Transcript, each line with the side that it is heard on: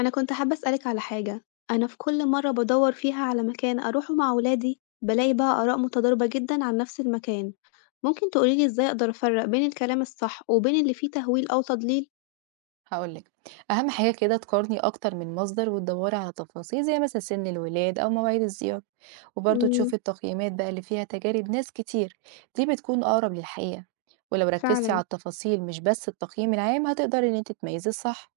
left: أنا كنت حابة أسألك على حاجة، أنا في كل مرة بدوّر فيها على مكان أروحه مع ولادي، بالاقي بقى آراء متضاربة جدًا عن نفس المكان، ممكن تقولي لي إزاي أقدر أفرّق بين الكلام الصح وبين اللي فيه تهويل أو تضليل؟
right: هاقول لِك، أهم حاجة كده تقارني أكتر من مصدر وتدوّري على تفاصيل زي مثلًا سن الولاد أو مواعيد الزيارة، وبرضه تشوفي
left: إمم،
right: التقييمات بقى اللي فيها تجارب ناس كتير، دي بتكون أقرب للحقيقة، ولو ركزتي على
left: فعلًا،
right: التفاصيل مش بس التقييم العام هتقدري إن أنتِ تميّزي الصح.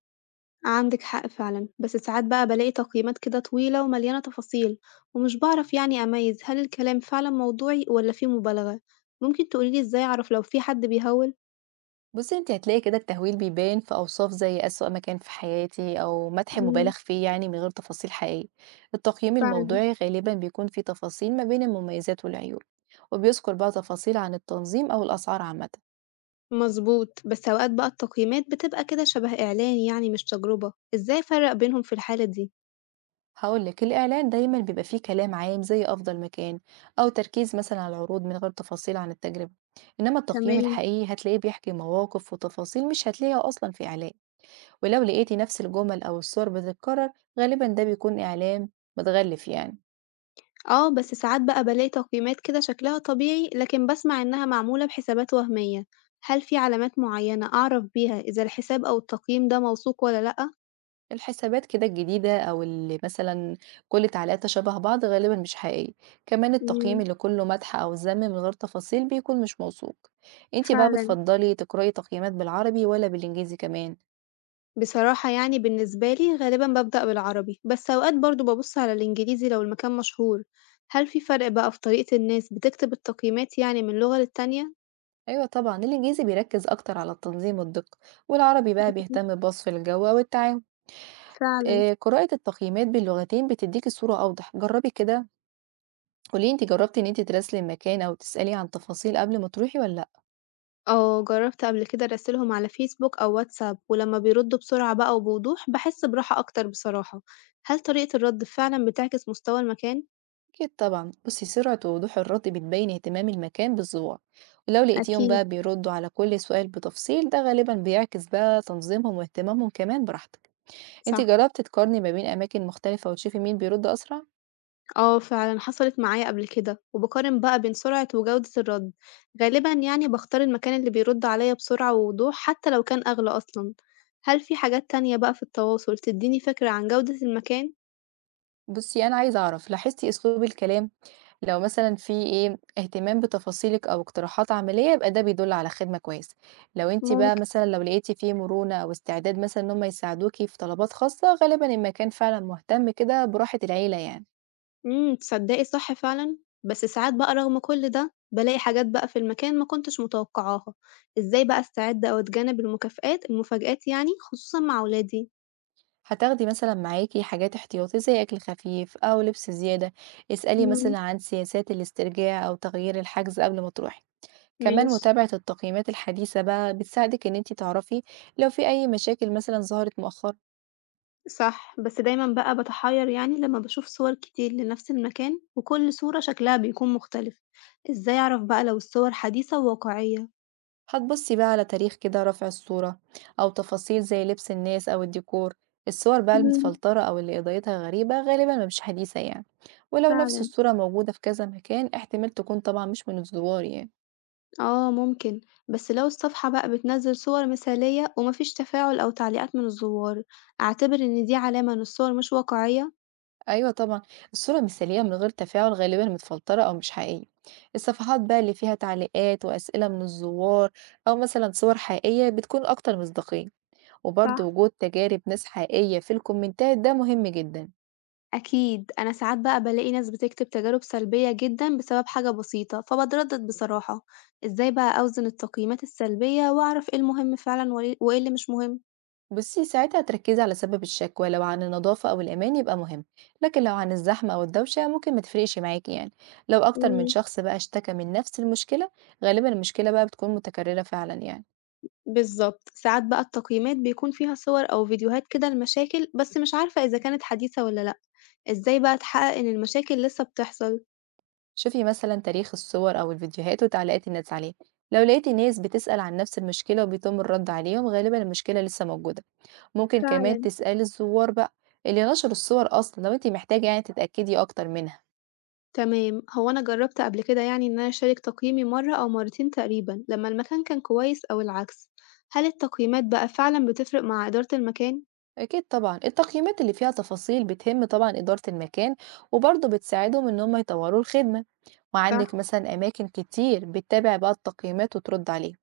left: عندِك حق فعلًا، بس ساعات بقى بالاقي تقييمات كده طويلة ومليانة تفاصيل، ومش باعرف يعني أميّز هل الكلام فعلًا موضوعي والّا فيه مبالغة، ممكن تقولي لي إزاي أعرف لو في حد بيهوِّل؟
right: بُصّي، أنتِ هتلاقي كده التهويل بيبان في أوصاف زي أسوأ مكان في حياتي أو مدح مبالغ
left: إمم،
right: فيه يعني من غير تفاصيل حقيقية، التقييم
left: فعلًا.
right: الموضوعي غالبًا بيكون فيه تفاصيل ما بين المميزات والعيوب، وبيذكر بقى تفاصيل عن التنظيم أو الأسعار عامةً.
left: مضبوط، بس أوقات بقى التقييمات بتبقى كده شبه إعلان يعني مش تجربة، إزاي أفرّق بينهم في الحالة دي؟
right: هقول لك الإعلان دايما بيبقى فيه كلام عام زي أفضل مكان، أو تركيز مثلا على العروض من غير تفاصيل عن التجربة، إنما التقييم
left: تمام،
right: الحقيقي هتلاقيه بيحكي مواقف وتفاصيل مش هتلاقيها أصلا في إعلان. ولو لقيتي نفس الجمل أو الصور بتتكرر غالبا ده بيكون إعلان متغلف يعني.
left: آه، بس ساعات بقى بالاقي تقييمات كده شكلها طبيعي، لكن باسمع إنها معمولة بحسابات وهمية، هل في علامات معينة أعرف بيها إذا الحساب أو التقييم ده موثوق والّا لأ؟
right: الحسابات كده الجديدة أو اللي مثلا كل تعليقاتها شبه بعض غالبا مش حقيقي، كمان التقييم
left: إمم،
right: اللي كله مدح أو ذم من غير تفاصيل بيكون مش موثوق. انتي بقى
left: فعلًا،
right: بتفضلي تقرأي تقييمات بالعربي ولا بالإنجليزي كمان؟
left: بصراحة يعني بالنسبة لي غالبًا بابدأ بالعربي، بس أوقات برضه بابُص على الإنجليزي لو المكان مشهور، هل في فرق بقى في طريقة الناس بتكتب التقييمات يعني من لغة للتانية؟
right: أيوة طبعا الإنجليزي بيركز أكتر على التنظيم والدقة، والعربي بقى
left: مم،
right: بيهتم بوصف الجو والتعاون.
left: فعلًا.
right: آه، قراءة التقييمات باللغتين بتديك الصورة أوضح، جربي كده. قولي انت جربتي ان انت تراسلي المكان أو تسألي عن تفاصيل قبل ما تروحي ولا لأ؟
left: آه، جرّبت قبل كده أراسلهم على فيسبوك أو واتساب، ولمّا بيردّوا بسرعة بقى وبوضوح باحس براحة أكتر بصراحة. هل طريقة الرد فعلًا بتعكس مستوى المكان؟
right: أكيد طبعا، بصي سرعة ووضوح الرد بتبين اهتمام المكان بالزوار، ولو لقيتيهم
left: أكيد،
right: بقى بيردوا على كل سؤال بتفصيل ده غالبا بيعكس بقى تنظيمهم واهتمامهم كمان براحتك. انت
left: صح.
right: جربتي تقارني ما بين أماكن مختلفة وتشوفي مين بيرد أسرع؟
left: آه فعلًا حصلت معايا قبل كده، وباقارن بقى بين سرعة وجودة الرد. غالبًا يعني باختار المكان اللي بيرد عليّا بسرعة ووضوح حتى لو كان أغلى أصلًا. هل في حاجات تانية بقى في التواصل تدّيني فكرة عن جودة المكان؟
right: بُصّي، أنا عايزة أعرف لاحظتِ أسلوب الكلام، لو مثلًا في اهتمام بتفاصيلِك أو اقتراحات عملية يبقى ده بيدل على خدمة كويسة، لو أنتِ بقى
left: ممكن.
right: مثلًا لو لقيتِ فيه مرونة أو استعداد مثلًا إن هُم يساعدوكِ في طلبات خاصة، غالبًا المكان فعلًا مهتم كده براحة العيلة يعني.
left: إمم، تصدّقي صح فعلًا، بس ساعات بقى رغم كل ده، بالاقي حاجات بقى في المكان ما كنتش متوقعاها، إزاي بقى أستعد أو أتجنب المكافآت المفاجآت يعني خصوصًا مع ولادي؟
right: هتاخدي مثلًا معاكِ حاجات احتياطي زي أكل خفيف أو لبس زيادة، اسألي
left: إمم،
right: مثلًا عن سياسات الاسترجاع أو تغيير الحجز قبل ما تروحي. كمان
left: ماشي،
right: متابعة التقييمات الحديثة بقى بتساعدِك إن أنتِ تعرفي لو في أي مشاكل مثلًا ظهرت مؤخرًا.
left: صح، بس دايمًا بقى باتحيّر يعني لمّا باشوف صور كتير لنفس المكان وكل صورة شكلها بيكون مختلف، إزاي أعرف بقى لو الصور حديثة وواقعية؟
right: هتبصي بقى على تاريخ كده رفع الصورة أو تفاصيل زي لبس الناس أو الديكور. الصور بقى
left: إمم،
right: المتفلترة أو اللي إضاءتها غريبة غالبا ما مش حديثة يعني، ولو نفس
left: فعلًا.
right: الصورة موجودة في كذا مكان احتمال تكون طبعا مش من الزوار يعني.
left: آه ممكن، بس لو الصفحة بقى بتنزّل صور مثالية ومفيش تفاعل أو تعليقات من الزوار، أعتبر إن دي علامة إن الصور مش واقعية؟
right: أيوة طبعا، الصورة مثالية من غير تفاعل غالبا متفلترة أو مش حقيقية، الصفحات بقى اللي فيها تعليقات وأسئلة من الزوار أو مثلا صور حقيقية بتكون أكتر مصداقية،
left: صح
right: وبرضه وجود تجارب ناس حقيقية في الكومنتات ده مهم جدا.
left: أكيد، أنا ساعات بقى بلاقي ناس بتكتب تجارب سلبية جدًا بسبب حاجة بسيطة، فباتردد بصراحة، إزاي بقى أوزن التقييمات السلبية وأعرف إيه المهم فعلًا وإيه اللي مش مهم؟
right: بصي ساعتها تركزي على سبب الشكوى، لو عن النظافة أو الأمان يبقى مهم، لكن لو عن الزحمة أو الدوشة ممكن ما تفرقش معاكي يعني. لو أكتر من
left: امم
right: شخص بقى اشتكى من نفس المشكلة غالبا المشكلة بقى بتكون متكررة فعلا يعني.
left: بالظبط، ساعات بقى التقييمات بيكون فيها صور أو فيديوهات كده لمشاكل بس مش عارفة إذا كانت حديثة ولا لأ، إزاي بقى أتحقق إن المشاكل لسه بتحصل؟
right: شوفي مثلا تاريخ الصور أو الفيديوهات وتعليقات الناس عليه، لو لقيتي ناس بتسأل عن نفس المشكلة وبيتم الرد عليهم غالبا المشكلة لسه موجودة. ممكن كمان
left: فعلا
right: تسألي الزوار بقى اللي نشروا الصور أصلا لو انتي محتاجة يعني تتأكدي أكتر منها.
left: تمام، هو أنا جرّبت قبل كده يعني إن أنا أشارك تقييمي مرّة أو مرّتين تقريبًا لمّا المكان كان كويس أو العكس، هل التقييمات بقى فعلًا بتفرق مع إدارة المكان؟
right: أكيد طبعا، التقييمات اللي فيها تفاصيل بتهم طبعا إدارة المكان، وبرضه بتساعدهم إن هم يطوروا الخدمة، وعندك
left: صح.
right: مثلا أماكن كتير بتتابع بقى التقييمات وترد عليه.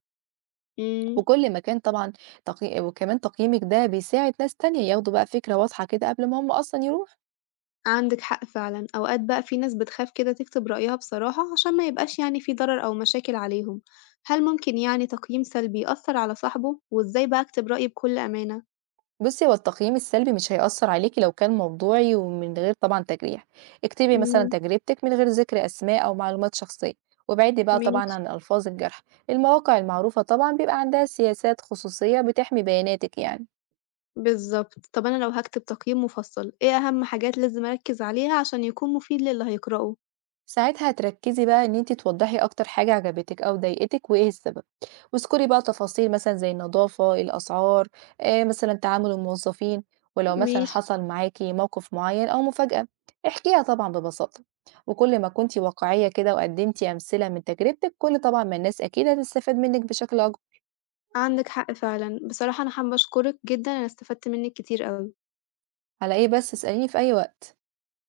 left: إمم،
right: وكل مكان طبعا وكمان تقييمك ده بيساعد ناس تانية ياخدوا بقى فكرة واضحة كده قبل ما هم أصلا يروحوا.
left: عندِك حق فعلًا، أوقات بقى في ناس بتخاف كده تكتب رأيها بصراحة عشان ما يبقاش يعني في ضرر أو مشاكل عليهم، هل ممكن يعني تقييم سلبي يأثّر على صاحبه؟ وإزاي بقى أكتب رأيي بكل أمانة؟
right: بُصّي، هو التقييم السلبي مش هيأثّر عليكِ لو كان موضوعي ومن غير طبعًا تجريح، اكتبي مثلًا
left: إمم،
right: تجربتِك من غير ذكر أسماء أو معلومات شخصية، وابعدي بقى طبعًا
left: ماشي،
right: عن ألفاظ الجرح، المواقع المعروفة طبعًا بيبقى عندها سياسات خصوصية بتحمي بياناتِك يعني.
left: بالضبط، طب أنا لو هاكتب تقييم مفصّل، إيه أهم حاجات لازم أركّز عليها عشان يكون مفيد للي هيقرأه؟
right: ساعتها هتركزي بقى ان انتي توضحي اكتر حاجة عجبتك او ضايقتك وايه السبب، واذكري بقى تفاصيل مثلا زي النظافة الاسعار، آه مثلا تعامل الموظفين، ولو مثلا
left: ماشي.
right: حصل معاكي موقف معين او مفاجأة احكيها طبعا ببساطة. وكل ما كنتي واقعية كده وقدمتي امثلة من تجربتك كل طبعا ما الناس اكيد هتستفاد منك بشكل اكبر.
left: عندِك حق فعلًا. بصراحة أنا حابة أشكرِك جدًا، أنا استفدت منِّك كتير أوي.
right: على ايه بس، اسأليني في اي وقت.